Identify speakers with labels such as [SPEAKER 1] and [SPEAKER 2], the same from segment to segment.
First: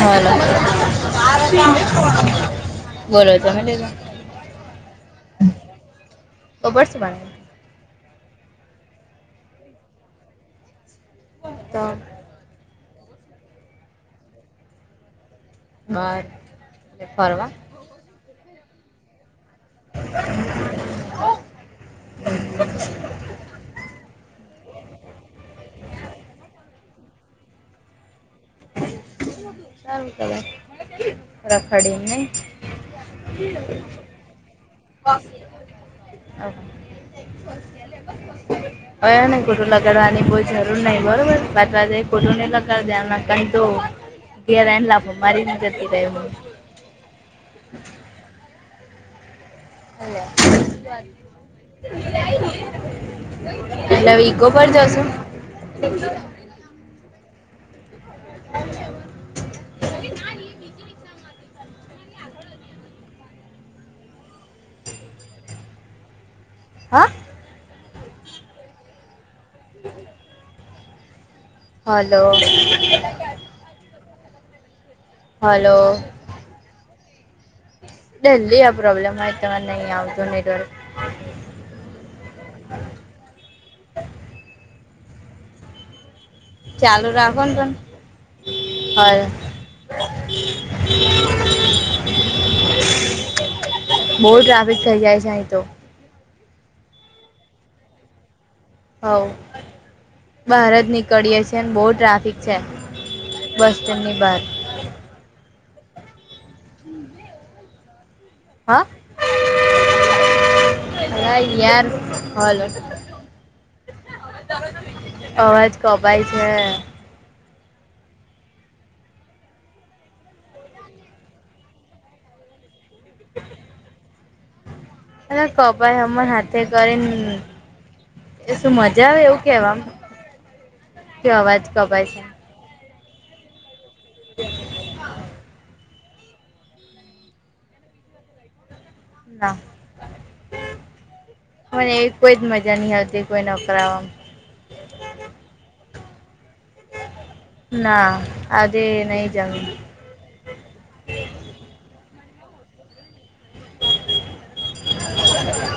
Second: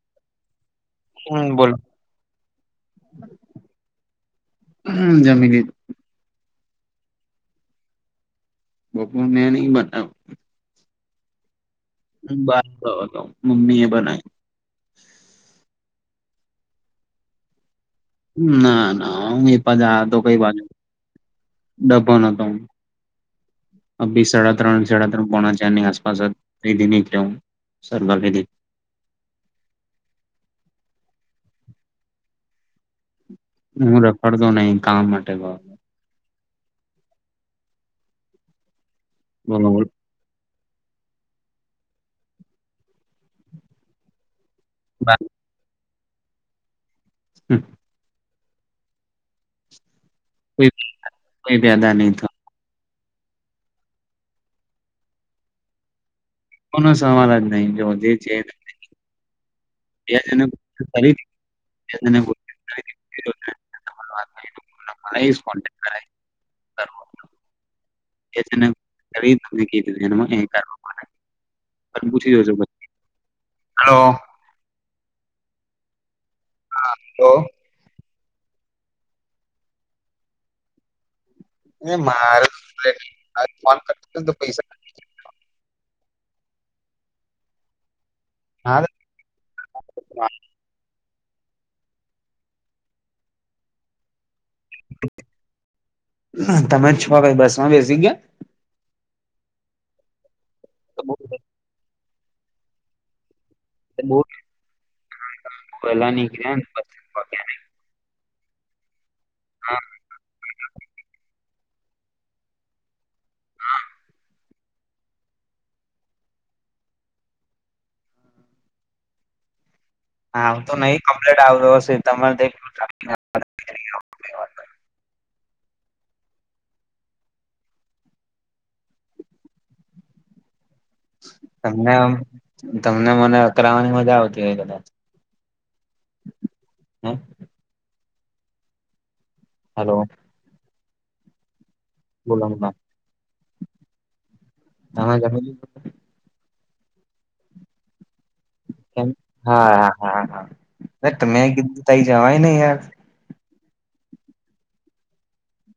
[SPEAKER 1] Hello hello.
[SPEAKER 2] હમ બોલો.
[SPEAKER 1] બોલો જમી લીધું?
[SPEAKER 2] હમ્મ જમી લી
[SPEAKER 1] ખબર છે મને.
[SPEAKER 2] બપોર મેં નહીં બનાયુ.
[SPEAKER 1] તો?
[SPEAKER 2] હું બાર ગયો તો મમ્મીએ બનાઈ.
[SPEAKER 1] હ ફરવા.
[SPEAKER 2] ના ના. જા તો કઈ વા ડભો નતો અ બી સડક ત્રણ સડા ત્રણ કોના અને આસપાસ ફેદી નીકળ સર્વ ફેદી
[SPEAKER 1] ચાર કર રખાડીને.
[SPEAKER 2] હું રખડતો નહી કામ માટે બ
[SPEAKER 1] ન
[SPEAKER 2] બોલો
[SPEAKER 1] કુટું લ
[SPEAKER 2] બોલો
[SPEAKER 1] ઘર જરૂર નહી બરોબર બાતવાઈ ફોટું નહી લકાર દેના કાર તો. ગને લ
[SPEAKER 2] બા-
[SPEAKER 1] મરી ને જતી જ.
[SPEAKER 2] હા. કોઈ કોઈ પેદા નહી
[SPEAKER 1] હરે
[SPEAKER 2] થયો
[SPEAKER 1] [unintelligible] એટલે વીકો પરજ છો?
[SPEAKER 2] કો સવાલ જ નહી જો જે છે. એરી [unintelligible] કોેક્ટ કર છે [unintelligible]
[SPEAKER 1] હા
[SPEAKER 2] [unintelligible] કીધી એ કર
[SPEAKER 1] હલો
[SPEAKER 2] પૂછી જજો હલો.
[SPEAKER 1] હલો.
[SPEAKER 2] હાલો.
[SPEAKER 1] ડલી આ પ્રોબ્લેમ તમારે નહી આવતું ને.
[SPEAKER 2] એ મારે ફન પૈસા [unintelligible]
[SPEAKER 1] ચાલુ રાખોન પણ.
[SPEAKER 2] હા.
[SPEAKER 1] ઘર [unintelligible] બહ ટ્રાફિક થઈ જાય છે અહી તો.
[SPEAKER 2] તમે જ છો કઈ બસ માં બેસી ગયા?
[SPEAKER 1] હ બહાર જ નીકળયે છીએ ને બહુ ટ્રાફિક છે. બસ તેમની બાર.
[SPEAKER 2] પહેલા નીકળ્યા
[SPEAKER 1] હા?
[SPEAKER 2] હા [unintelligible]
[SPEAKER 1] અલા યાર હલો. અવાજ કપાય છે.
[SPEAKER 2] હા તો નહી કમ્પ્લીટ આવ્યો હશે, તમારે
[SPEAKER 1] હ કભાઈ અમર હાથે કરીને. એ શું મજા આવે એવું કેવામ.
[SPEAKER 2] તમને
[SPEAKER 1] છે
[SPEAKER 2] તમને મને અકરાવાની મજા આવતી હોય કદાચ. હા.
[SPEAKER 1] ના
[SPEAKER 2] હલો.
[SPEAKER 1] મને એવી કોઈ જ
[SPEAKER 2] બોલો બોલો
[SPEAKER 1] મજા નહી આવતી કોઈ નોકરાવામાં.
[SPEAKER 2] હા [unintelligible]
[SPEAKER 1] ના. આજે નહીં જમી
[SPEAKER 2] હા હા હા, તમે કીધું તઈ જવાય નહી યાર.
[SPEAKER 1] [inaudible]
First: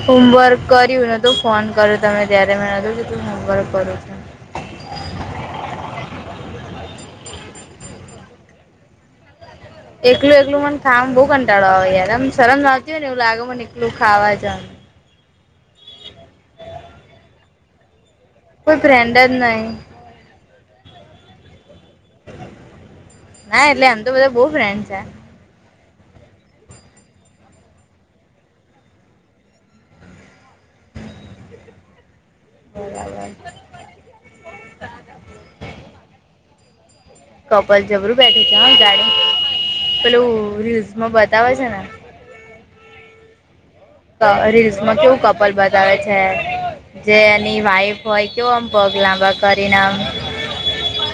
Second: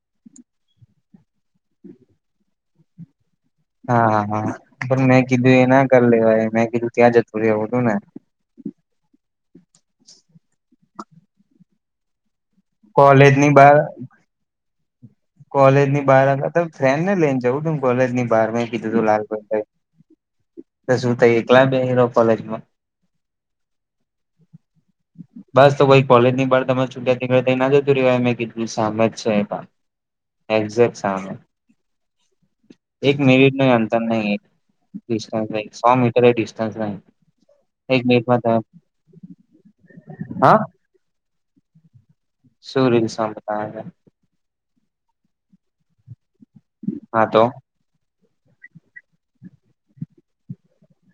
[SPEAKER 1] હોમવર્ક કર્યું નોતું ફોન કર્યું તમે ત્યારે મેં નતું કે તું હોમવર્ક. કરું
[SPEAKER 2] હા
[SPEAKER 1] છું
[SPEAKER 2] હા હા પણ મેં કીધું એ ના કરી લેવા મેં કીધું ત્યાં જતું રહવું હતું ને.
[SPEAKER 1] એકલું એકલું મને ખા બહુ કંટાળવાય મ શરમ નાતી હોય ને એવું
[SPEAKER 2] કોલેજ
[SPEAKER 1] લાગે
[SPEAKER 2] ની
[SPEAKER 1] મને એકલું ખાવા જામ.
[SPEAKER 2] કોલેજ ની બહાર આવ ત ફ્રેન્ડ ને લઈને જઉું ત કોલેજ ની બાર
[SPEAKER 1] કોઈ
[SPEAKER 2] કીધું તું
[SPEAKER 1] ફ્રેન્ડ જ નહીં
[SPEAKER 2] લાલભાઈાઈ, તો શું થ એકલા બે કોલેજમાં?
[SPEAKER 1] ના એટલેમ તો બધા બહુ ફ્રેન્ડ છે.
[SPEAKER 2] બસ તો કોઈ કોલેજ ની બાર તમે છૂટ્યા નીકળ ના જતું રહેવાય મે કીધું સામે જ છે એક્ઝેક સામે એક
[SPEAKER 1] બરાબર
[SPEAKER 2] મિનિટ નું અંતર નહી ડિસ નહિ સો મીટર ડિસ્ટન્સ હે
[SPEAKER 1] તો પછી જબરું બેઠે છે ગાડી પેલું
[SPEAKER 2] હા
[SPEAKER 1] યુઝમાં બતાવે છે ને
[SPEAKER 2] શું રિક્ષામાં ગયા તા
[SPEAKER 1] હા રીલ્સમાં કેવું કપલ બતાવે છે જે
[SPEAKER 2] હા તો
[SPEAKER 1] એની વાઈફ હોય કેવો આમ પગ લાબા કરી આમ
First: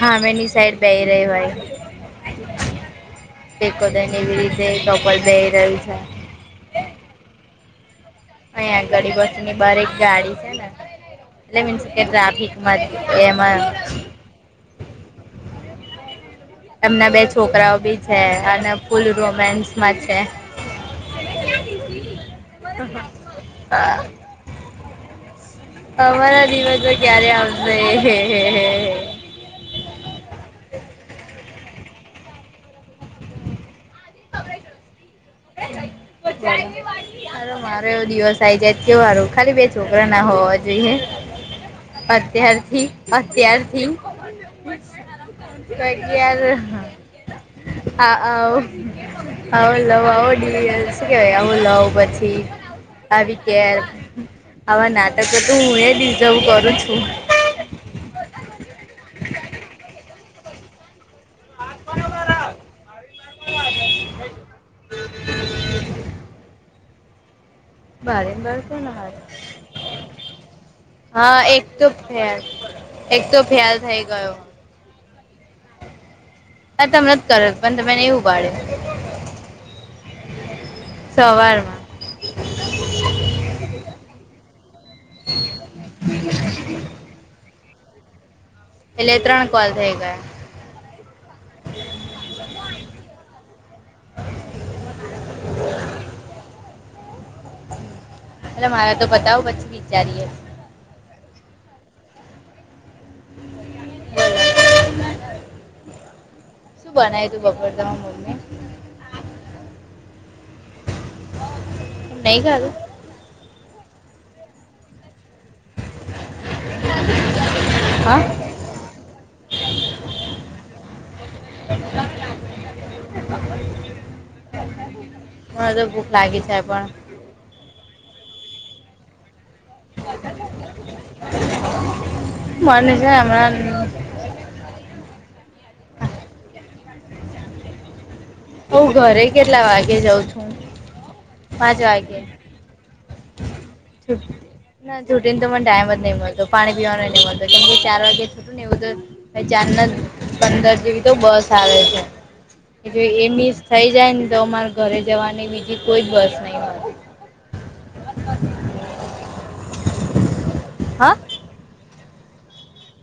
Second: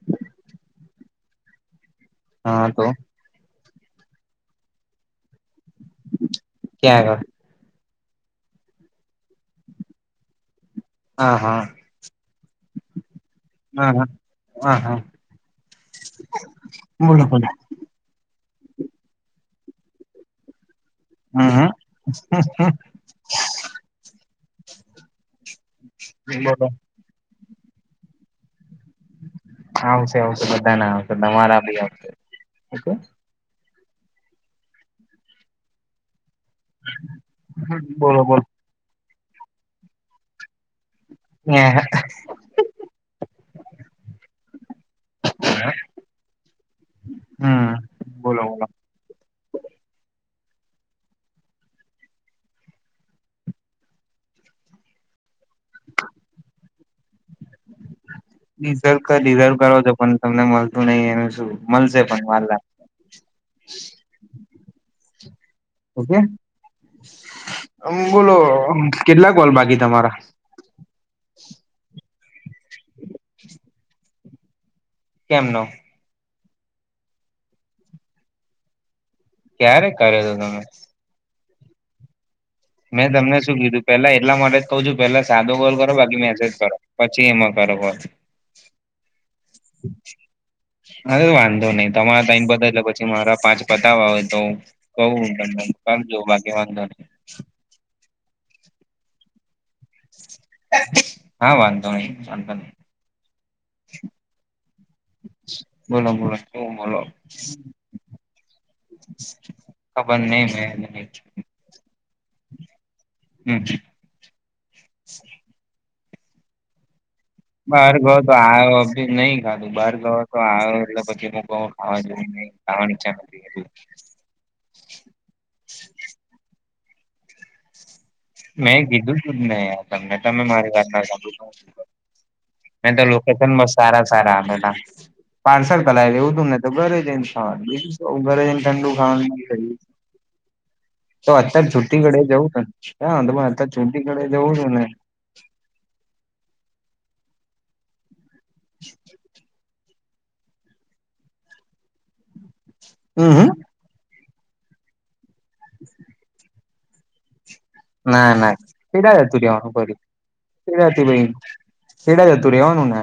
[SPEAKER 1] હા મેની સાઈડ બેય રહી હોય
[SPEAKER 2] હા તો
[SPEAKER 1] ટેકો દઈને એવી રીતે કપલ બેઈ રહ્યું છે.
[SPEAKER 2] ક્યાં આગળ
[SPEAKER 1] અહીંયા ગરીબોની બાર એક ગાડી છે ને એટલે
[SPEAKER 2] આગળ
[SPEAKER 1] મીન્સ કે ટ્રાફિકમાં એમાં
[SPEAKER 2] હા હા હા હા.
[SPEAKER 1] એમના બે
[SPEAKER 2] બોલો બોલો
[SPEAKER 1] છોકરાઓ બી છે અને ફૂલ રોમાન્સમાં છે.
[SPEAKER 2] હા હા હમ્મ હમ્મ.
[SPEAKER 1] અમારા દિવસો ક્યારે આવશે હે હે હે
[SPEAKER 2] આવશે આવશે બધા ના આવશે તમારા બી આવશે ઓકે
[SPEAKER 1] [unintelligible] અ મારો
[SPEAKER 2] હમ
[SPEAKER 1] એવો
[SPEAKER 2] બોલો
[SPEAKER 1] દિવસ
[SPEAKER 2] બોલો
[SPEAKER 1] આઈ જાય કેવારું ખાલી બે છોકરા ના હોવા જોઈએ.
[SPEAKER 2] ઈ યા
[SPEAKER 1] અત્યારથી અત્યારથી અગિયાર
[SPEAKER 2] હમ
[SPEAKER 1] હ આ અ
[SPEAKER 2] બોલો બોલો
[SPEAKER 1] આઓ લવ આવો કેવાય આવું લવ પછી આવી કે આવા નાટકો તો હું એ રીઝ કરું છું
[SPEAKER 2] રિઝર્વ કર રિઝર્વ કરો છો પણ તમને મળતું નહી એનું શું મળશે પણ વાર
[SPEAKER 1] [inaudible]
[SPEAKER 2] ઓકે હમ્મ
[SPEAKER 1] ભારે
[SPEAKER 2] બોલો
[SPEAKER 1] ને ભારે કોના
[SPEAKER 2] કેટલા
[SPEAKER 1] હાથ
[SPEAKER 2] કોલ બાકી તમારા
[SPEAKER 1] હા એક તો ફેલ એક તો ફેલ થઈ ગયો
[SPEAKER 2] કેમ નો
[SPEAKER 1] મે તમને જ કર્યો પણ તમે નઈ ઉપાડયો.
[SPEAKER 2] ક્યારે કર્યો તો તમે
[SPEAKER 1] સવારમાં
[SPEAKER 2] મેં તમને શું કીધું પેલા એટલા માટે જ કહું છું પેલા સાદો કોલ કરો બાકી મેસેજ કરો જી એમાં બરોબર
[SPEAKER 1] એટલે ત્રણ કોલ થઈ ગયા.
[SPEAKER 2] અરે વાંધો નહિ તમારા ટાઈમ પતે એટલે પછી મારા પાંચ પતાવા હોય તો કવું હુ બધુ કામ જો બાકી વાંધો નહીં.
[SPEAKER 1] એટલે મારે તો બતાવ પછી વિચારીએ
[SPEAKER 2] હા વાંધો નહી વાંધો નહી.
[SPEAKER 1] [unintelligible]
[SPEAKER 2] બોલો બોલો શું બોલો?
[SPEAKER 1] બનાવ્યું તું બપોર તમારા મમ્મી
[SPEAKER 2] ખબર નહી મેહી
[SPEAKER 1] નહીં ખાધું
[SPEAKER 2] હમ્મ. [inaudible]
[SPEAKER 1] હ [unintelligible]
[SPEAKER 2] બહાર ગયો તો આવ્યો નઈ ખાધ બહાર ગયો તો આવ્યો એટલે પછી હું કઉ ખાવા જઉ. આવાની ઈચ્છા
[SPEAKER 1] મારે ભૂખ લાગી છે પણ
[SPEAKER 2] મેં કીધું શું છે યાર. મને તમે મારી વાતના તો મે
[SPEAKER 1] મને છે ને
[SPEAKER 2] લોકેશન
[SPEAKER 1] હમણાં
[SPEAKER 2] મસ્ત સારા સારા આદેના પાર્સલ કરાય લેવું તુંને તો ઘરે જઈ ખાવા ઈજ તો ધરે. ઠંડુ
[SPEAKER 1] હું ઘરે
[SPEAKER 2] ખાવા
[SPEAKER 1] કેટલા
[SPEAKER 2] થઈ,
[SPEAKER 1] વાગે જાઉં છું
[SPEAKER 2] તો અત્યારે
[SPEAKER 1] પાંચ
[SPEAKER 2] છુટ્ટી ઘડે
[SPEAKER 1] વાગે
[SPEAKER 2] જવું છે ને હા તમાર અત્યાર છુટ્ટી
[SPEAKER 1] છૂટ
[SPEAKER 2] ધડે જવું જોઇએ ને
[SPEAKER 1] ના છૂટીને તો મને ટાઈમ જ નહી મળતો, પાણી પીવાનો નહી મળતો. કેમ કે ચાર વાગે ને એવું તો ચાર ના પંદર જેવી તો બસ આવે છે. જો એ
[SPEAKER 2] હમ હમ
[SPEAKER 1] મિસ થઈ જાય ને તો અમારે ઘરે જવાની બીજી કોઈ જ બસ નહી.
[SPEAKER 2] ના ના કીડા હતું, રેવાનું કર્યું હતું.
[SPEAKER 1] હા
[SPEAKER 2] ભાઈ ખેડા જતું રેવાનું ને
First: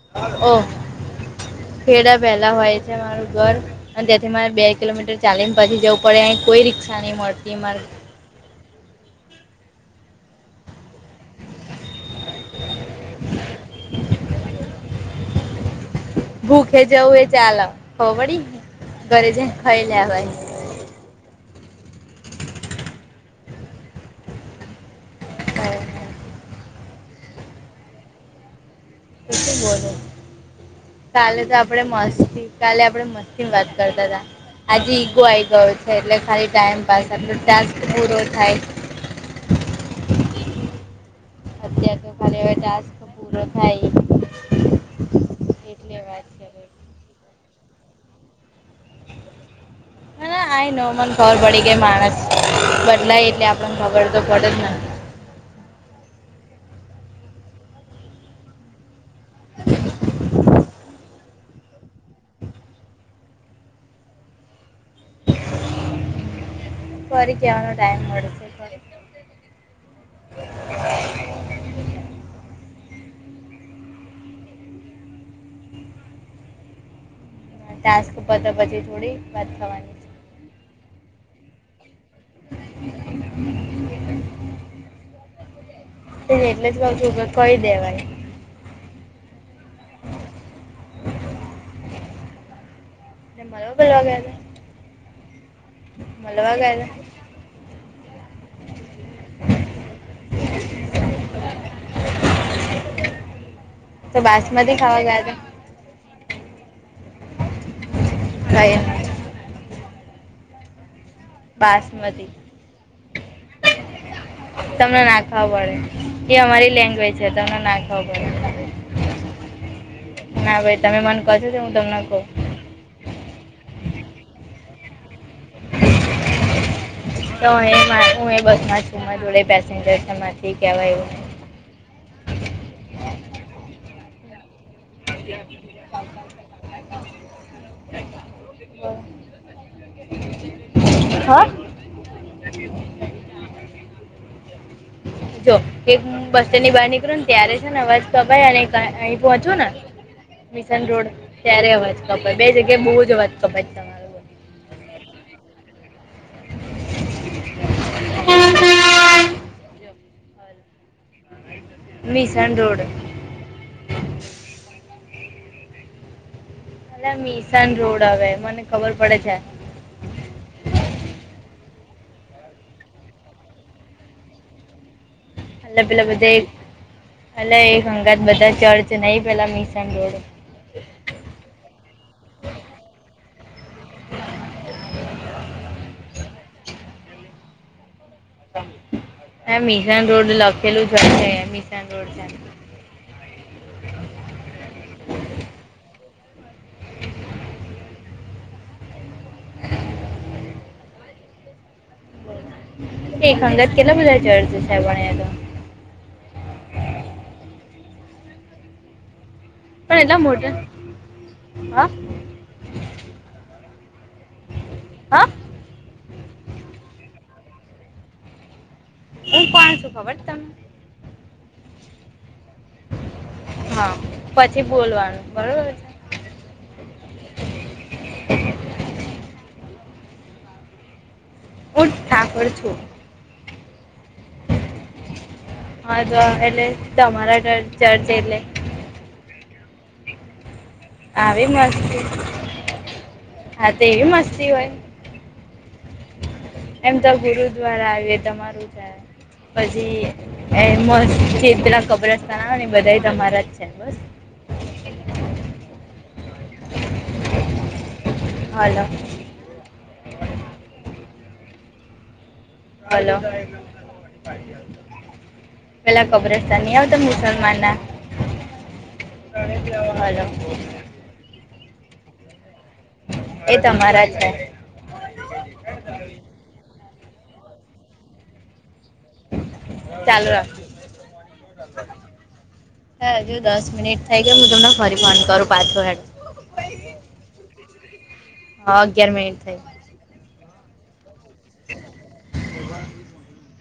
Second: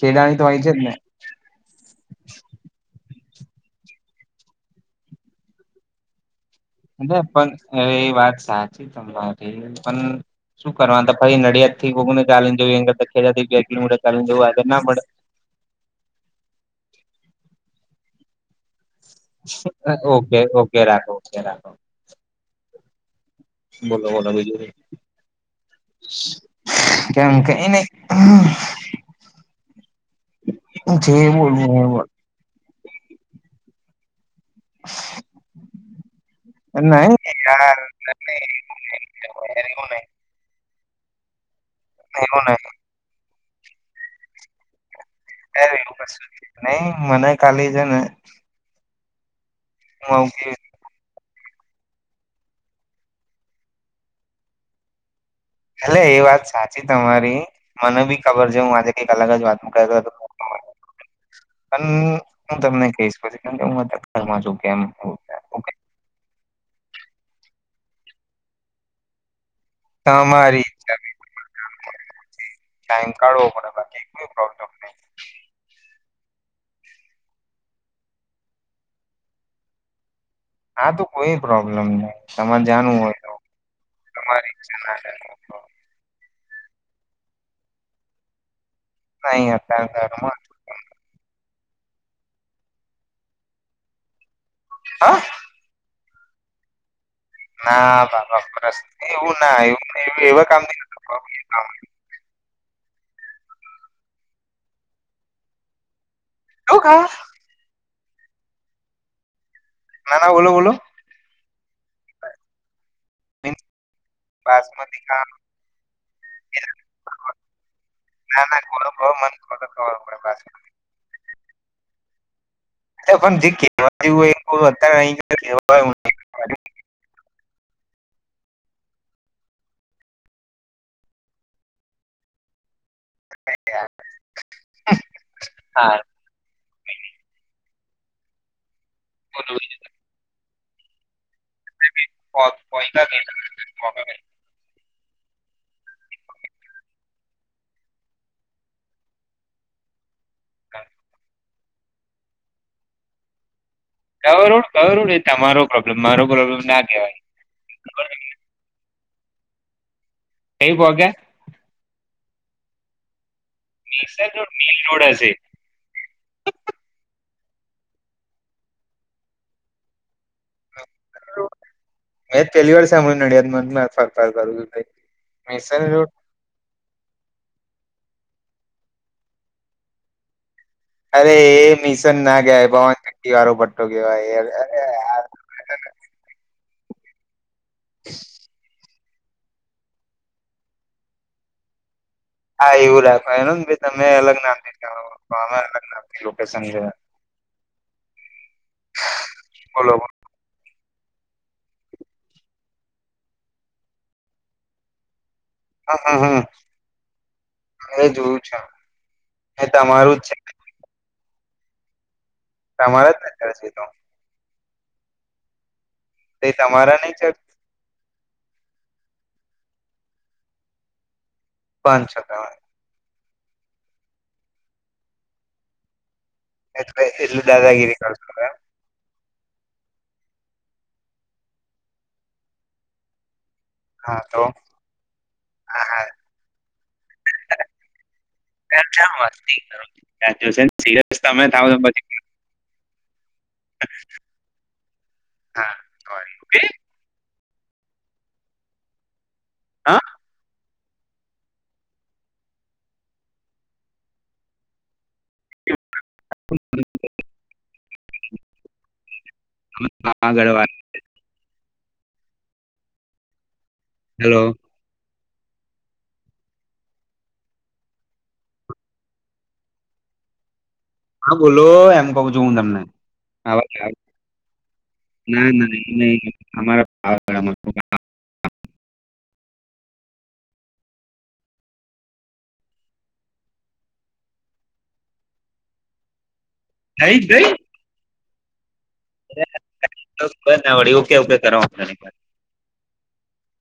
[SPEAKER 2] ખેડાની તો
[SPEAKER 1] ઓ,
[SPEAKER 2] હોય છે જ ને
[SPEAKER 1] ખેડા પહેલા હોય છે મારું ઘર. અ જેથી મારે બે કિલોમીટર ચાલીને પછી જવું પડે કોઈ રી
[SPEAKER 2] મતલબ પણ એ વાત સા પણ શું કરવા? પછી નડિયાદથી કોક ને. ચાલીને જઈ એના કરતાં ખેડા થી બે કિલો મીટર ચાલીને જઉ એ આગળ ના પડે.
[SPEAKER 1] ભૂખે જવું એ ચાલ અ, ખબર પડી? ઘરે જઈને ખાઈ લેવાય
[SPEAKER 2] ઓકે ઓકે રાખો. જરાક બોલો બોલો બીજું? કેમ કે એને
[SPEAKER 1] તો શું બોલો?
[SPEAKER 2] જે
[SPEAKER 1] કાલે તો
[SPEAKER 2] બોલવું એ
[SPEAKER 1] આપણેે
[SPEAKER 2] બોલ
[SPEAKER 1] મસ્તી કાલે આપડે મસ્તી ની વાત કરતા હતા. આજે ઈગો આઈ ગયો છે. એટલે ખાલી ટાઈમ પાસ
[SPEAKER 2] નહી
[SPEAKER 1] આપણો ટાસ્ક પૂરો થાય.
[SPEAKER 2] એરે ઈગો નહિ.
[SPEAKER 1] અત્યારે તો ખાલી હવે ટાસ્ક પૂરો થાય એ.
[SPEAKER 2] એ કશું નહી. નઈ મને ખાલી છે ને હકી [unintelligible]
[SPEAKER 1] નોમન ખબર પડી ગઈ. માણસ બદલાય એટલે આપણ ખબર તો પડેજ ને.
[SPEAKER 2] હલે એ વાત સાચી તમારી. મને બી ખબર છે હું આજે અલગ જ વાતુ કરવા ફોન. પણ હું તમને કહીશ. પછી હું છું કેમ?
[SPEAKER 1] ફરી કહેવાનો ટાઈમ મળે છે. ફરી
[SPEAKER 2] તમારી ઈચ્છા. [inaudible] ટાઈમ કાઢવો પડે કે કે કોઈ પ્રોબ્લેમ નહી.
[SPEAKER 1] ટાસ્ક પતે પછી થોડી વાત થવાની
[SPEAKER 2] હા તો કોઈ પ્રોબ્લેમ નઈ તમારે જાણું હોય તો તમારી ઈચ્છા.
[SPEAKER 1] એટલે જ કહ્યું છી કે કઈ દેવાએ.
[SPEAKER 2] નહી અતાર ધરમાં
[SPEAKER 1] ન બરોબર હાલે.
[SPEAKER 2] હા.
[SPEAKER 1] મલવા ગેયલા.
[SPEAKER 2] ના બાબા ફસ એવું ના એવું એ એવા કામ ન.
[SPEAKER 1] ત બાસમતી ખાવા ગયા તા.
[SPEAKER 2] આવું કા.
[SPEAKER 1] કાય
[SPEAKER 2] ના ના બોલો બોલો.
[SPEAKER 1] બાસમતી.
[SPEAKER 2] મીન્સ
[SPEAKER 1] તમને
[SPEAKER 2] બાસમતી
[SPEAKER 1] ના
[SPEAKER 2] કામ
[SPEAKER 1] ખબર પડે એ અમારી લેંગ્વેજ છે તમને ના ખબર
[SPEAKER 2] ના ના
[SPEAKER 1] પડે.
[SPEAKER 2] ખોલો ખોલો મને ખબર પડે બાસ.
[SPEAKER 1] હા ભાઈ તમે મને કશો હું તમને કહું.
[SPEAKER 2] અ પણ જે કવા જેવું હોય એ અત્યારે અ લવા [inaudible]
[SPEAKER 1] તો હું એ બસ માં છું મારા જોડે પેસેન્જર માંથી કેવાય એવું.
[SPEAKER 2] અ [unintelligible]
[SPEAKER 1] [unintelligible]
[SPEAKER 2] બોલો.
[SPEAKER 1] હા?
[SPEAKER 2] કોઈતા દ [unintelligible]
[SPEAKER 1] જો એક બસ સ્ટેન્ડ ની બહાર નીકળું ને ત્યારે છે ને અવાજ કપાય અને અહી પહોંચવું ને. મિશન રોડ ત્યારે અવાજ કપય બે જગ્યાએ બહુ જ અવાજ કપાય, ત
[SPEAKER 2] ગ ગ ને તમારો પ્રોબ્લેમ મારો પ્રોબ્લેમ ના કેવાય. એઈ ભોગ્યા
[SPEAKER 1] મિશન રોડ.
[SPEAKER 2] રડ મેન રોડ હશે.
[SPEAKER 1] અ મિશાન રોડ આવે મને ખબર પડે છે.
[SPEAKER 2] મે પલી વર્ષ નડિયાદ મ ફાર ફાર ચાલ.
[SPEAKER 1] અ પેલા બધા અ એક અંગાત બધા ચર્ છે ન પેલા મિશન રોડ.
[SPEAKER 2] અરે એ મિશન ના ગયા ભવાન નક્કી વારો પટ્ટો કેવાય. [inaudible]
[SPEAKER 1] હ મિશન રોડ લખેલું જ હોય છે મિશન રોડ છે.
[SPEAKER 2] હા એવું રાખવા એનું ને ભ તમે અલગ નામ ફે લ લોકેશન છે.
[SPEAKER 1] હ [inaudible]
[SPEAKER 2] હાલો.
[SPEAKER 1] એક હંગત કેલા બોધ છે અર્જુ સાહેબને તો.
[SPEAKER 2] હા હા હા, હવે જોવું છે. એ
[SPEAKER 1] પણ એલા
[SPEAKER 2] તમારું જ
[SPEAKER 1] મોટ,
[SPEAKER 2] છે
[SPEAKER 1] હા.
[SPEAKER 2] તમારા જાર છે તો.
[SPEAKER 1] હા?
[SPEAKER 2] તે તમારા નહી ચ
[SPEAKER 1] હ કોણ સુું ખબડ તમને?
[SPEAKER 2] બંધ શકાય.
[SPEAKER 1] હા પછી બોલવાનું બરોબર છે.
[SPEAKER 2] એટલે એલ્લ દાદાગીરી કળસળ.
[SPEAKER 1] ઉઠ ઠાકોર છો.
[SPEAKER 2] હા તો હા
[SPEAKER 1] અ એટલે તમારા ચર્જ એલે.
[SPEAKER 2] [unintelligible] તમે
[SPEAKER 1] આવી
[SPEAKER 2] થાવ તો પછી
[SPEAKER 1] મસ્તી હા તેવી મસ્તી હોય.
[SPEAKER 2] હા ક ઓકે.
[SPEAKER 1] એમ તો ગુરુ દ્વારા આવીએ તમારું જાય. પછી એ મસ્ ખેતના ખબરસ્તા ના ને બધા તમારા જ છે બસ. હલો.
[SPEAKER 2] હાગળવા [unintelligible]
[SPEAKER 1] હલો.
[SPEAKER 2] હેલો.
[SPEAKER 1] પેલા કબ્રસ્તાન ની આવતા મુસલમાનના.
[SPEAKER 2] હા બોલો એમ કહું છું હું તમને.
[SPEAKER 1] એ તમારા જ છે
[SPEAKER 2] ના ના એ નહી અમારા
[SPEAKER 1] ચાલુ રાખો. હા જો દસ મિનિટ થઇ ગયા હું તમને ફરી ફોન કરું પાછો.
[SPEAKER 2] નઈ જઈ.
[SPEAKER 1] હા અગિયાર મિનીટ થઈ.
[SPEAKER 2] [inaudible]
[SPEAKER 1] [inaudible]